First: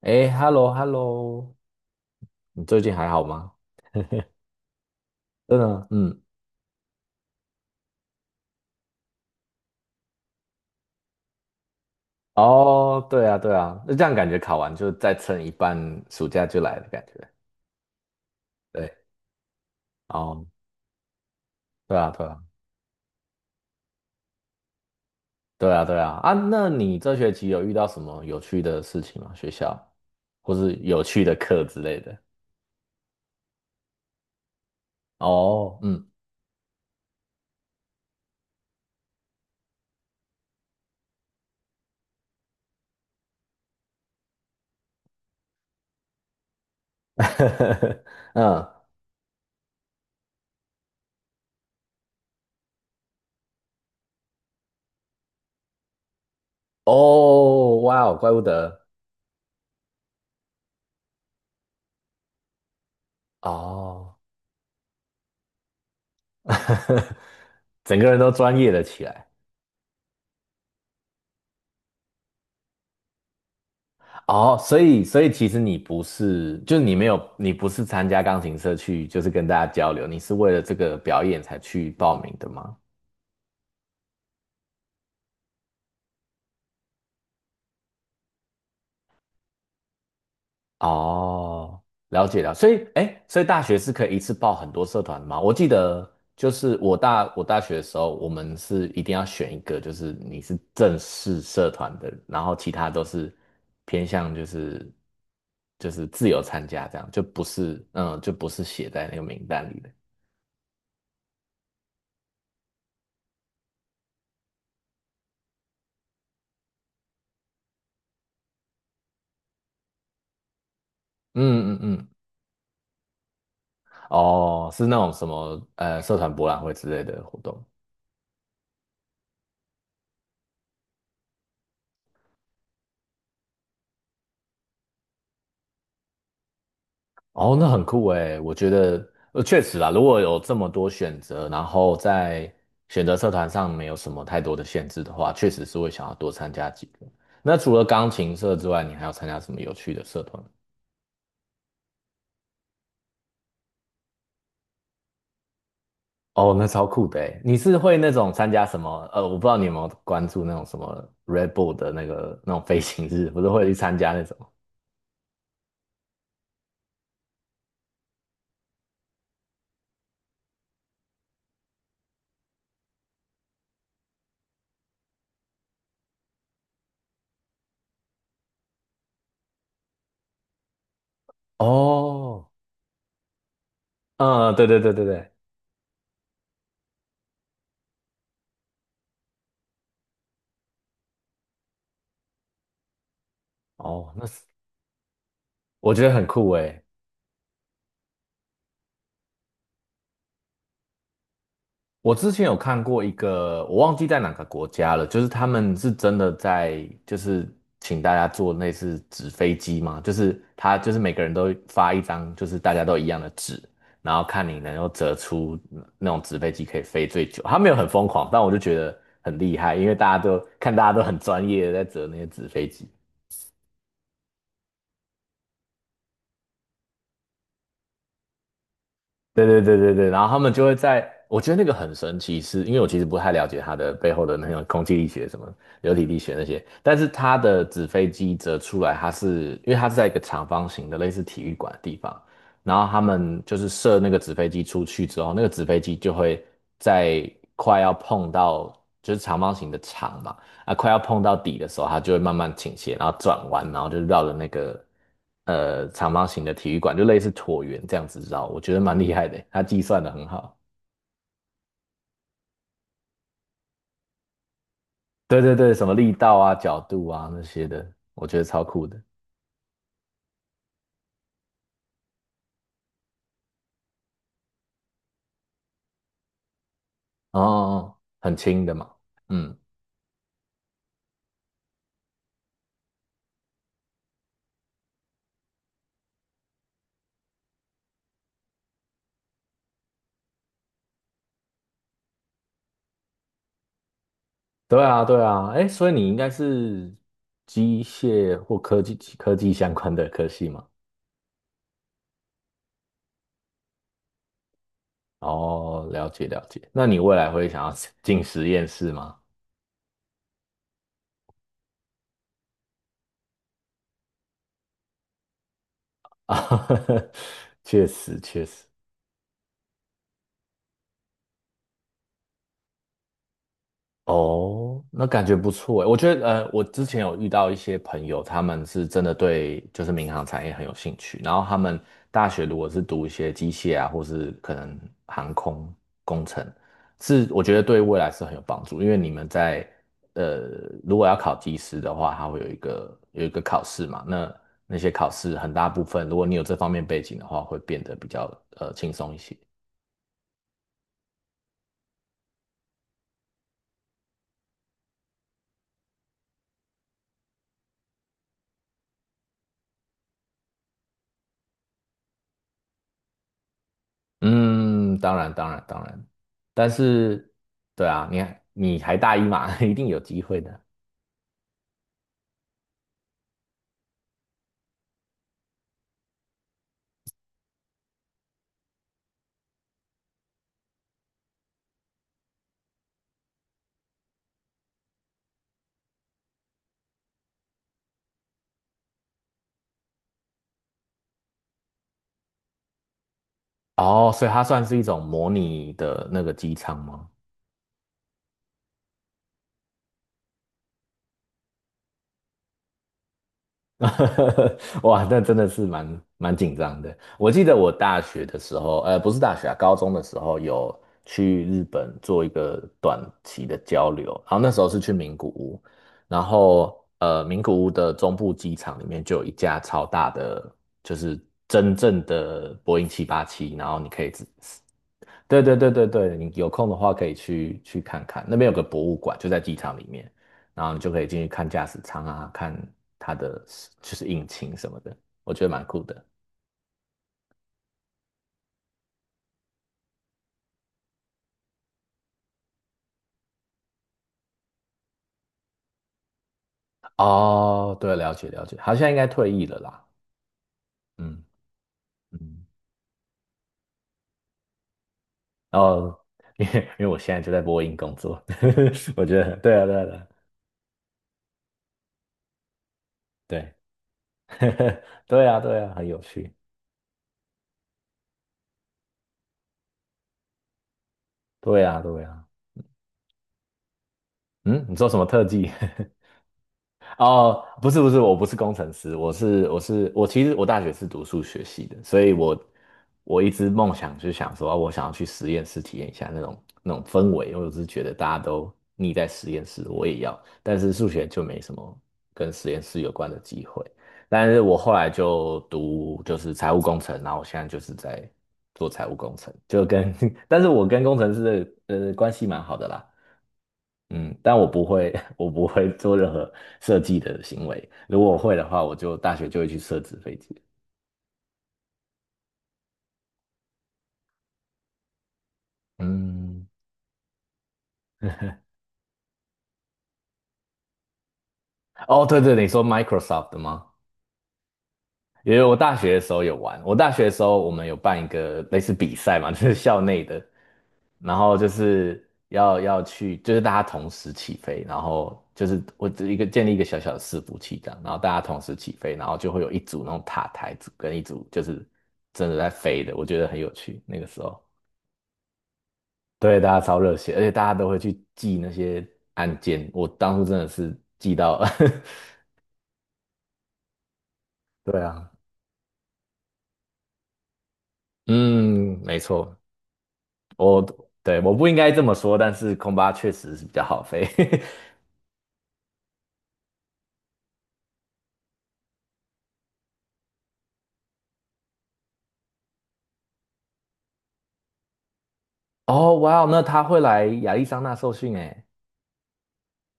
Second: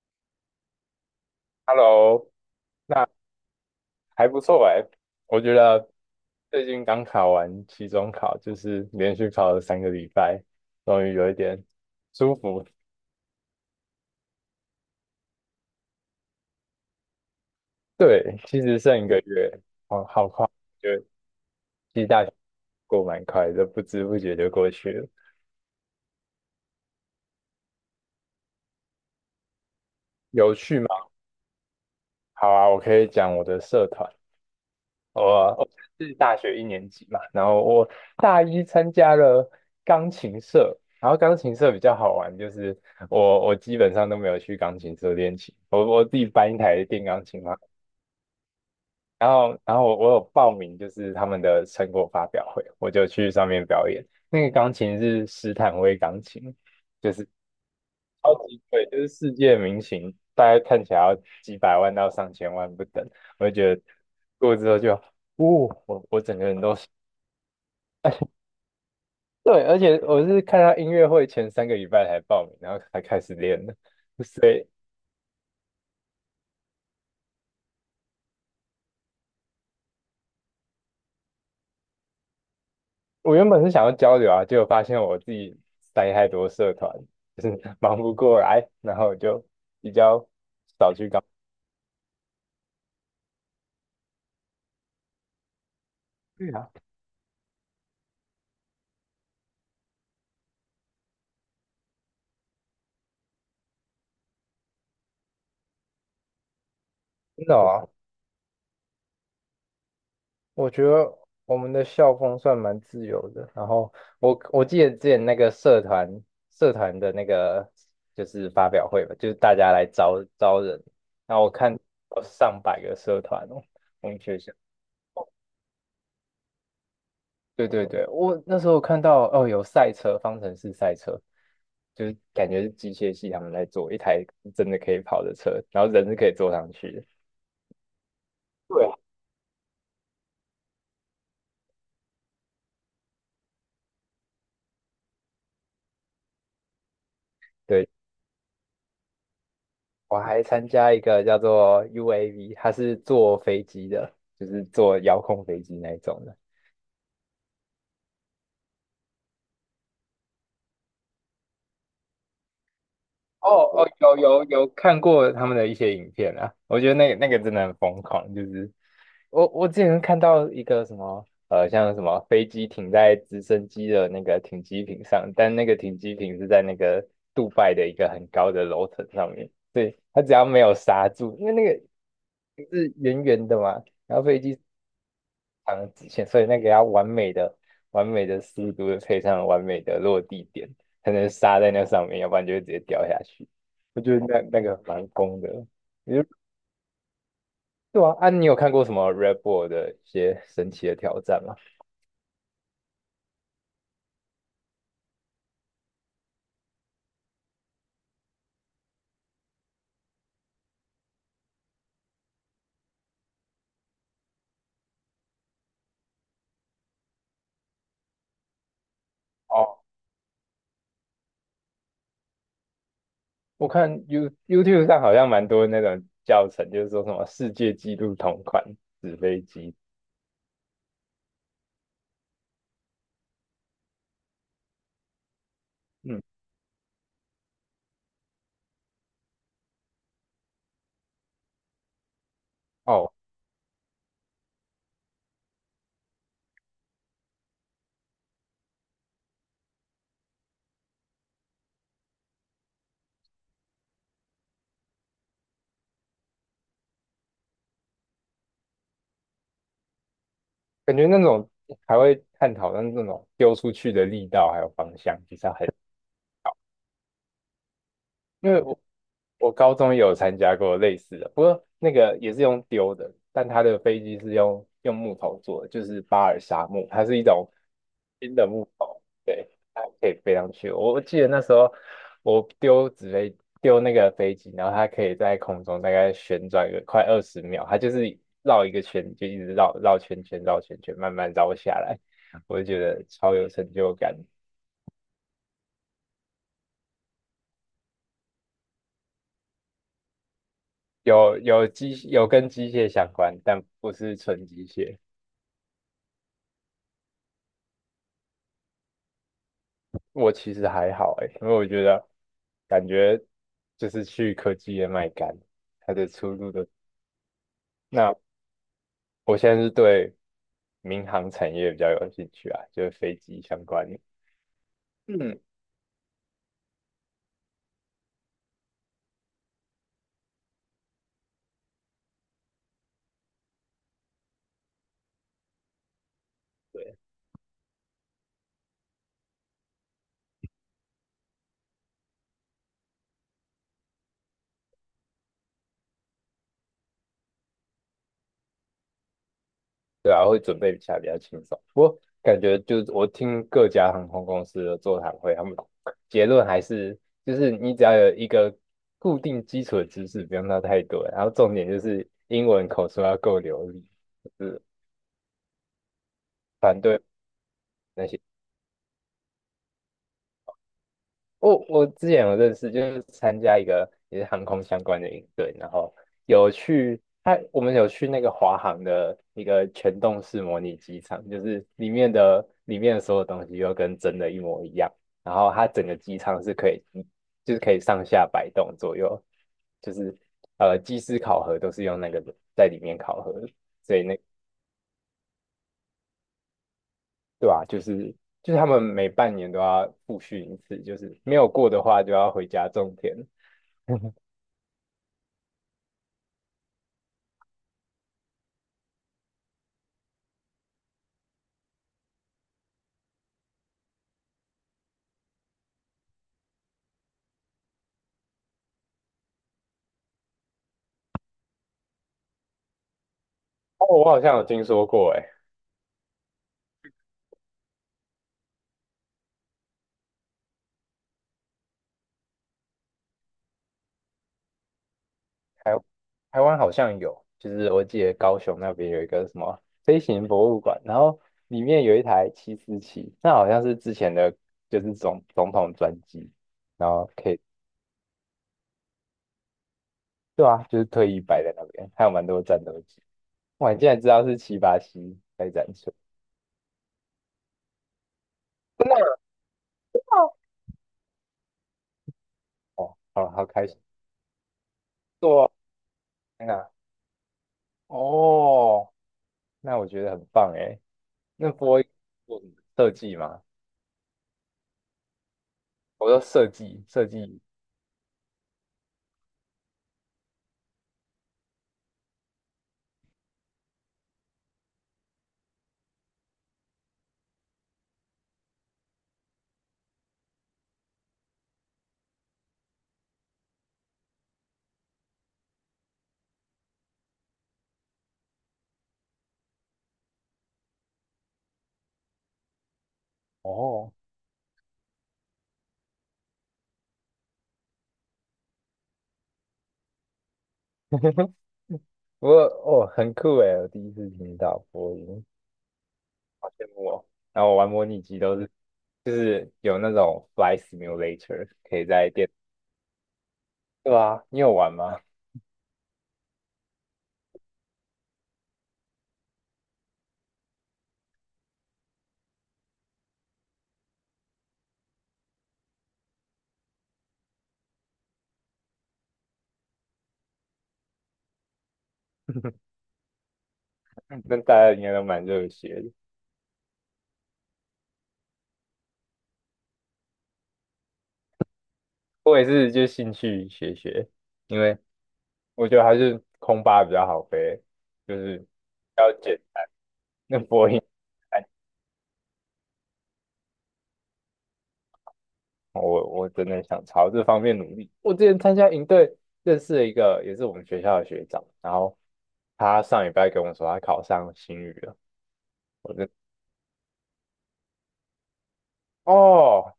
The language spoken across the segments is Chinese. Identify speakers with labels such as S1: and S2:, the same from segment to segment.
S1: 哎，hello，hello，
S2: Hello，
S1: 你最近还
S2: 那
S1: 好吗？
S2: 还不错哎，我觉
S1: 真的，
S2: 得
S1: 嗯，
S2: 最近刚考完期中考，就是连续考了三个礼拜，终于有一点舒服。
S1: 哦，对啊，对啊，那这样感觉考完就再撑一半，暑假就来的感觉。
S2: 对，其实
S1: 对，
S2: 剩1个月，好好
S1: 哦，
S2: 快，就
S1: 对
S2: 期
S1: 啊，对
S2: 待
S1: 啊，
S2: 过蛮快的，不知不觉就过去了。
S1: 对啊，对啊，啊，那你这学期有遇到什么有趣的事情吗？学校，或
S2: 有
S1: 是
S2: 趣吗？
S1: 有趣的课之类的？
S2: 好啊，我可以讲我的社团，我
S1: 哦，嗯，
S2: 是大学一年级嘛，然后我大一参加了钢琴社，然后钢琴社比较好玩，就是我基本上都没有去钢琴社练琴，我自己搬一台电钢琴嘛，
S1: 嗯，
S2: 然后我有报名就是他们的成果发表会，我就去上面表演，那个钢琴是斯坦威钢琴，就是
S1: 哦，哇哦，怪
S2: 超
S1: 不
S2: 级
S1: 得，
S2: 贵，就是世界名琴，大概看起来要几百万到上千万不等，我就觉得
S1: 哦，
S2: 过之后就。哦，我整个人都
S1: 整个人都专业了起来。
S2: 对，而且我是看他音乐会前三个礼拜才报名，然后才开始练的。所
S1: 哦，
S2: 以，
S1: 所以其实你不是，就是你没有，你不是参加钢琴社去，就是跟大家交流，你是为了这个表演才去报名的吗？
S2: 我原本是想要交流啊，结果发现我自己塞太多社团，就是 忙不过来，然后我就比较少去搞。
S1: 哦，了解了。所以，哎，所以大学是可以一次报很多社团的吗？我记得就
S2: 对啊，
S1: 是我大学的时候，我们是一定要选一个，就是你是正式社团的，然后其他都是偏向就是自由参加这样，就不
S2: 真的
S1: 是
S2: 啊，
S1: 嗯，就不是写在那个名单里的。
S2: 我觉得我们的校风算蛮自由的。然后我记得之前那个社团的那个就是发表会吧，就是大家来招招人，然后我看
S1: 嗯嗯嗯。
S2: 有上百个社团哦，我们学校。
S1: 哦，是那种什么社团博览会之类的活动。
S2: 对对对，我那时候看到哦，有赛车，方程式赛车，就是感觉是机械系他们在做一台真的可以跑的车，然后人是可以坐上去的。
S1: 哦，那很酷诶，我觉
S2: 对啊，
S1: 得确实啦，如果有这么多选择，然后在选择社团上没有什么太多的限制的话，确实是会想要多参加几个。那除了
S2: 对，
S1: 钢琴社之外，你还有参加什么有趣的
S2: 我
S1: 社团？
S2: 还参加一个叫做 UAV，它是坐飞机的，就是坐遥控飞机那一种的。
S1: 哦，那超酷的诶，你是会那种参加什么？我不知道你有没有关注那种什么 Red Bull 的那个那种飞行日，不是
S2: 哦
S1: 会去
S2: 哦，
S1: 参加
S2: 有
S1: 那种？
S2: 有有看过他们的一些影片啊，我觉得那个真的很疯狂，就是我之前看到一个什么像什么飞机停在直升机的那个停机坪上，但那个停机坪是在那个杜拜的一个很高的楼层上面，对，它只要没有刹住，因为那个
S1: 哦，
S2: 是圆圆的嘛，然后飞
S1: 嗯，
S2: 机
S1: 对对对对对，
S2: 长的直线，所以那个要完美的、完美的速度配上完美的落地点，才能刹在那上面，要不然就会直接掉下去。我
S1: 哦，
S2: 觉得
S1: 那
S2: 那
S1: 是。
S2: 那个蛮疯的。
S1: 我觉得
S2: 你就
S1: 很酷诶。
S2: 对啊，啊，你有看过什么 Red Bull 的一些神奇的挑战吗？
S1: 我之前有看过一个，我忘记在哪个国家了，就是他们是真的在，就是请大家做那似纸飞机嘛，就是他就是每个人都发一张，就是大家都一样的纸，然后看你能够折出那种纸飞机可以飞最久。他没有很疯狂，但我就觉得很厉害，
S2: 哦，
S1: 因为大家都很专业的在折那些纸飞机。
S2: 我看 YouTube 上好像蛮多那种教程，就是说什么世界纪录同款纸飞
S1: 对对
S2: 机。
S1: 对对对，然后他们就会在，我觉得那个很神奇是，因为我其实不太了解它的背后的那种空气力学、什么流体力
S2: 嗯，
S1: 学那些，但是它的纸飞机折出来，它是因为它是在一个长方形的类似体育馆的地方，然后他
S2: 哦，
S1: 们就是射那个纸飞机出去之后，那个纸飞机就会在快要碰到就是长方形的场嘛，啊，快要碰到底的时候，它就会慢慢倾斜，然后转弯，然后就绕着那个长方形的体育馆，就类似椭圆这样子绕，我觉得蛮厉害的，它计算的很好。
S2: 感觉那种还会探讨那种丢出去的力道还有方向，其
S1: 对
S2: 实
S1: 对
S2: 很。
S1: 对，什么力道啊、角度啊那些的，我觉得
S2: 因为
S1: 超
S2: 我
S1: 酷的。
S2: 我高中也有参加过类似的，不过那个也是用丢的，但它的飞机是用木头做的，就是巴尔沙木，它是一
S1: 哦，哦
S2: 种
S1: 哦
S2: 新
S1: 很
S2: 的
S1: 轻
S2: 木
S1: 的嘛。
S2: 头，对，
S1: 嗯，
S2: 它可以飞上去。我记得那时候我丢那个飞机，然后它可以在空中大概旋转个快20秒，它就是绕一个圈，就一直绕绕圈圈绕圈圈，慢慢绕下来，我就觉得超有成就感。
S1: 对啊对啊，哎，所以你应该是机械或科技相关的科系嘛？
S2: 有跟机械相关，但不是纯机械。
S1: 哦，了解了解。那你未来会想要进实验室吗？
S2: 我其实还好诶，因为我觉得感觉就是去科技业卖干，它的 出路的。
S1: 啊，确
S2: 那
S1: 实确实。
S2: 我现在是对民航产业比较有兴趣啊，就是飞机相关的
S1: 哦，那感觉
S2: 嗯，
S1: 不错诶。我觉得，我之前有遇到一些朋友，他们是真的对就是民航产业很有兴趣，然后他们大学如果是读一些机械啊，或是可能航空工程，
S2: 对，
S1: 是我觉得对未来是很有帮助，因为你们在呃，如果要考技师的话，它会有一个考试嘛，那些考试很大部分，如果你有这方面背景的话，会变得比较轻松一些。
S2: 对啊，会准备起来比较轻松。我感觉就是我听各家航空公司的座谈会，他们结论还是就是你只要有一个固定基础的知识，不用到太多，然后重点就是英文口说要够流利，就是
S1: 嗯，当然，当然，当然，但
S2: 反对。
S1: 是，对
S2: 那
S1: 啊，
S2: 些。
S1: 你还大一嘛，一定有机会的。
S2: 我之前有认识，就是参加一个也是航空相关的营队，然后有去他我们有去那个华航的一个全动式模拟机场，就是里面的所有东西又跟真的一模一样，然后它整个机场是可以上下摆动左右，就是机师考核都是用那个在里面考核的，所以
S1: 哦，
S2: 那
S1: 所以它算是一种模拟的那个机舱吗？
S2: 对吧、就是他们每半年都要复训一次，就是没有过的话就要回家种田。
S1: 哇，那真的是蛮紧张的。我记得我大学的时候，不是大学啊，高中的时候有去日本做一个短期的交流，然后那时候是去名古屋，然后名古屋的中部机场里面就有一架超大的，就是真正的波音787，然后
S2: 哦，
S1: 你可
S2: 我
S1: 以
S2: 好像有听说过，哎，
S1: 对对对对对，你有空的话可以去看看，那边有个博物馆，就在机场里面，然后你就可以进去看驾驶舱啊，看它的就是引擎什么的，我觉得蛮
S2: 台
S1: 酷的。
S2: 台湾好像有，就是我记得高雄那边有一个什么飞行博物馆，然后里面有一台747，那好像是之前的，就是总统专机，然后可以，
S1: 哦，对，了解了解，好像应该退役了啦。
S2: 对啊，就是特意
S1: 嗯
S2: 摆在那边，还有蛮多
S1: 嗯，
S2: 战斗机，哇，你竟然知道是787在
S1: 然
S2: 展出，
S1: 后因为我现在就在波音工作，
S2: 真
S1: 我觉
S2: 的
S1: 得对啊对啊对啊
S2: 哦，好好
S1: 对，
S2: 开心，
S1: 对啊对啊，很有趣，
S2: 天哪，哦，那我觉得很棒，哎，那
S1: 对
S2: 波
S1: 啊
S2: 音
S1: 对啊，
S2: 做什么设计吗？
S1: 嗯，你做什么特技？
S2: 我 说设计设计，
S1: 哦，不是不是，我不是工程师，我，其实我大学是读数学系的，所以我一直梦想就想说，啊我想要去实验室体验一下那种氛围，因为我是觉得大家都腻在实验室，我也要，但是数学就没什么跟实验室有关的机会。但是我后来就读就是财务工程，然后我现在就是在做财务工程，就跟 但是我跟工程师的关系蛮好的啦。
S2: 哦。
S1: 嗯，但我不会，我不会做任何设计的行为。如果我会的话，我就大学就会去设置飞机。
S2: 我哦，很酷诶，我第一次听到播音，
S1: 嗯，
S2: 好羡慕哦。然后我玩模拟机都是就是有那种 flight simulator，可以
S1: 哦，
S2: 在
S1: 对
S2: 电，
S1: 对，你说 Microsoft 的吗？
S2: 对啊，你有玩吗？
S1: 因为我大学的时候有玩，我大学的时候我们有办一个类似比赛嘛，就是校内的，然后就是要去，就是大家同时起飞，然后就是我只一个建立一个小小的伺服器这样，然后大家同时起飞，然后就会有一组那种塔台组跟一组就是真的在 飞的，我觉得很有趣，那个时
S2: 那
S1: 候。
S2: 大家应该都蛮热血的，
S1: 对，大家超热血，而且大家都会去记那些案件。我当初真的是记到，
S2: 我也是就兴趣学学，因 为
S1: 对啊，
S2: 我觉得还是空巴比较好飞，就是
S1: 嗯，没
S2: 要
S1: 错，
S2: 捡那
S1: 我
S2: 播音。
S1: 对我不应该这么说，但是空巴确实是比较好飞。
S2: 我真的想朝这方面努力。我之前参加营队，认识了一个也是我们学校的学长，然后他上礼拜跟我说他考上新语了，
S1: 哦，
S2: 我真
S1: 哇哦，那他会来亚利桑那受训诶。
S2: 哦，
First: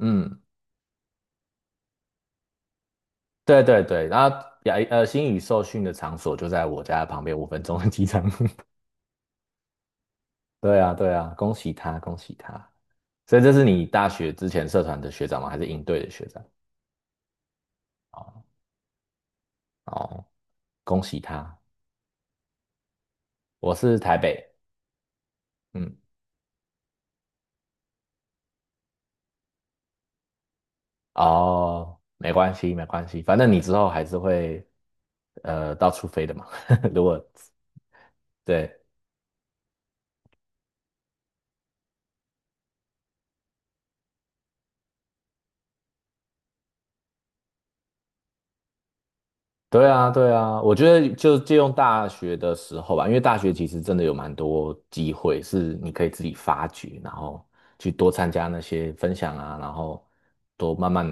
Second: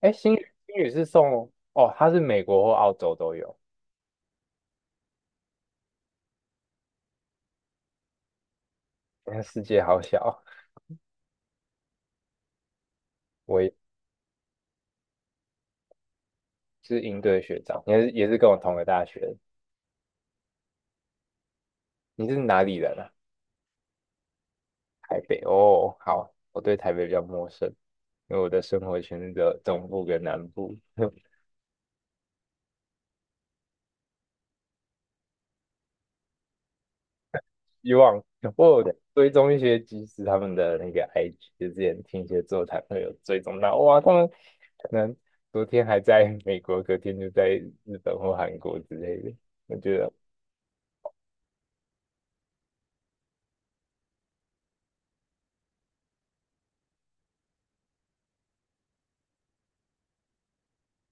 S2: 哎，新语新语是送哦，他是美国或澳洲都有，
S1: 对对对，然后星宇受训的场所就在我家旁边5分钟的机场。
S2: 你看世界好小。
S1: 对啊，对啊，恭喜他，恭喜他。所以这
S2: 我
S1: 是
S2: 也
S1: 你大学之前社团的学长吗？还是应队的学长？
S2: 是营队的学长，也是
S1: 哦
S2: 跟我同个大学的，
S1: 哦，恭喜他。
S2: 你是哪里人啊？
S1: 我是台北，
S2: 台北哦，
S1: 嗯，
S2: 好，我对台北比较陌生，因为我的生活圈是只有中部跟南部。
S1: 哦，没关系，没关系，反正你之后还是会到处飞的嘛。如果
S2: 希望
S1: 对
S2: 我有追踪一些技师他们的那个 IG，就之前听一些座谈会有追踪到，哇，他们可能昨天还在 美国，隔天就在日本或韩国之类的，我
S1: 对
S2: 觉
S1: 啊，
S2: 得
S1: 对啊，我觉得就借用大学的时候吧，因为大学其实真的有蛮多机会是你可以自己发掘，然后去多参加那些分享啊，然后多慢慢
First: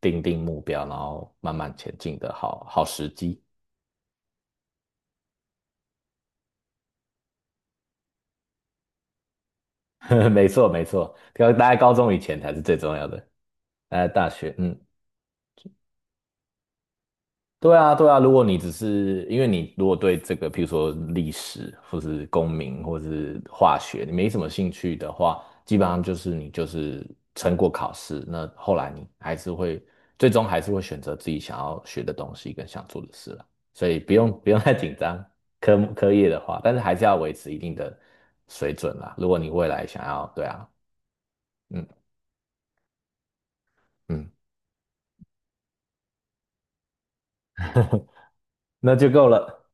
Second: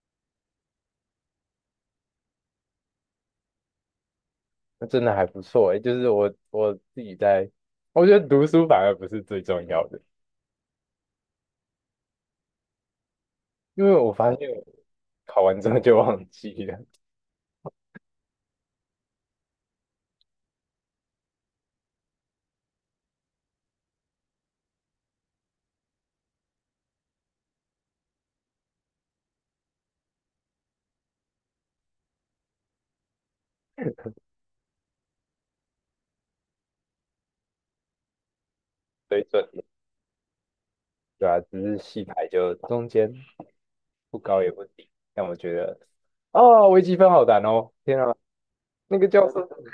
S1: 定目标，然后慢慢前进的好时机。
S2: 那真的还不错诶，就是我自己在，我觉得读书反而不是最重要的，
S1: 没错，没错，要待在高中以前才是最重要的，
S2: 因为
S1: 待在
S2: 我
S1: 大
S2: 发现
S1: 学，
S2: 我
S1: 嗯。
S2: 考完之后就忘记了
S1: 对啊，对啊，如果你只是因为你如果对这个，譬如说历史，或是公民，或是化学，你没什么兴趣的话，基本上就是你就是撑过考试，那后来你还是会最终还是会选择自己想要学的东西跟想做的事了，所以不用不用太紧张，科目科业的话，但是还是要维持一定的水准啦。
S2: 水
S1: 如果
S2: 准，
S1: 你未来想要，对啊，
S2: 对啊，只是
S1: 嗯
S2: 戏台就中间不
S1: 嗯，
S2: 高也不低，但我觉得。哦，微积分好难哦！天啊，
S1: 那
S2: 那个
S1: 就
S2: 教
S1: 够
S2: 授
S1: 了，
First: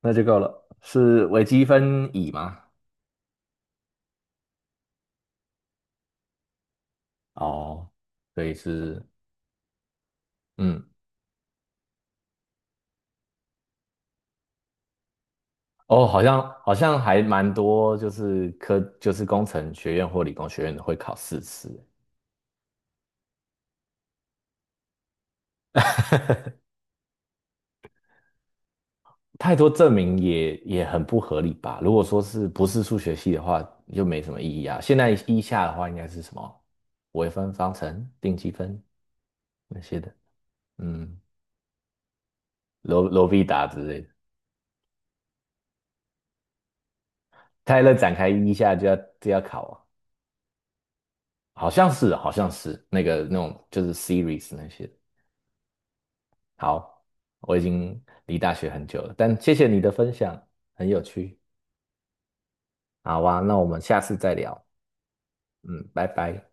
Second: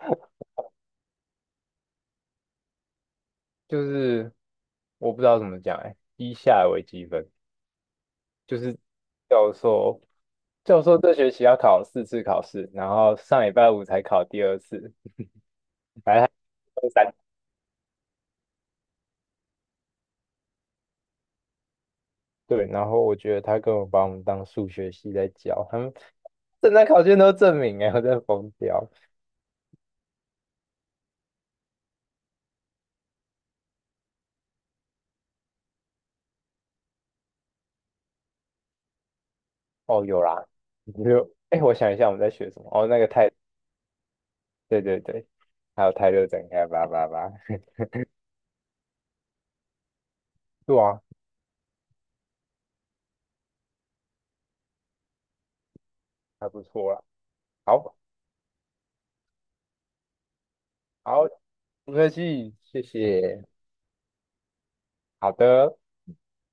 S1: 那就够了，是微积分乙吗？
S2: 就是我不知道怎么讲哎、以下为积分
S1: 哦，所以
S2: 就是
S1: 是，
S2: 教授教
S1: 嗯，
S2: 授这学期要考4次考试，然后上礼拜五才考第二次，
S1: 哦，好像好
S2: 周
S1: 像
S2: 三
S1: 还蛮多，就是科就是工程学院或理工学院的会考4次，
S2: 对，然后我觉得他根本把我们当数学系在教，他们 正张考卷都证明哎、我真的疯掉。
S1: 太多证明也很不合理吧？如果说是不是数学系的话，就没什么意义啊。现在一下的话，应该是什么微分方程、定积分那些
S2: 哦，
S1: 的，
S2: 有啦，
S1: 嗯，
S2: 有哎、我想一下我们在学什么？哦，那个
S1: 罗罗
S2: 泰，
S1: 必达之类的。
S2: 对对对，还有泰勒展开叭叭叭，
S1: 泰勒展开一下就要考
S2: 对啊，
S1: 啊，好像是那个那种就是 series 那些。
S2: 还不错啦。
S1: 好，我已
S2: 好，
S1: 经离大学很久了，但谢谢你的分享，很有
S2: 好，
S1: 趣。
S2: 没关系，谢
S1: 好啊，
S2: 谢，
S1: 那我们下次再聊。
S2: 好的。
S1: 嗯，拜拜。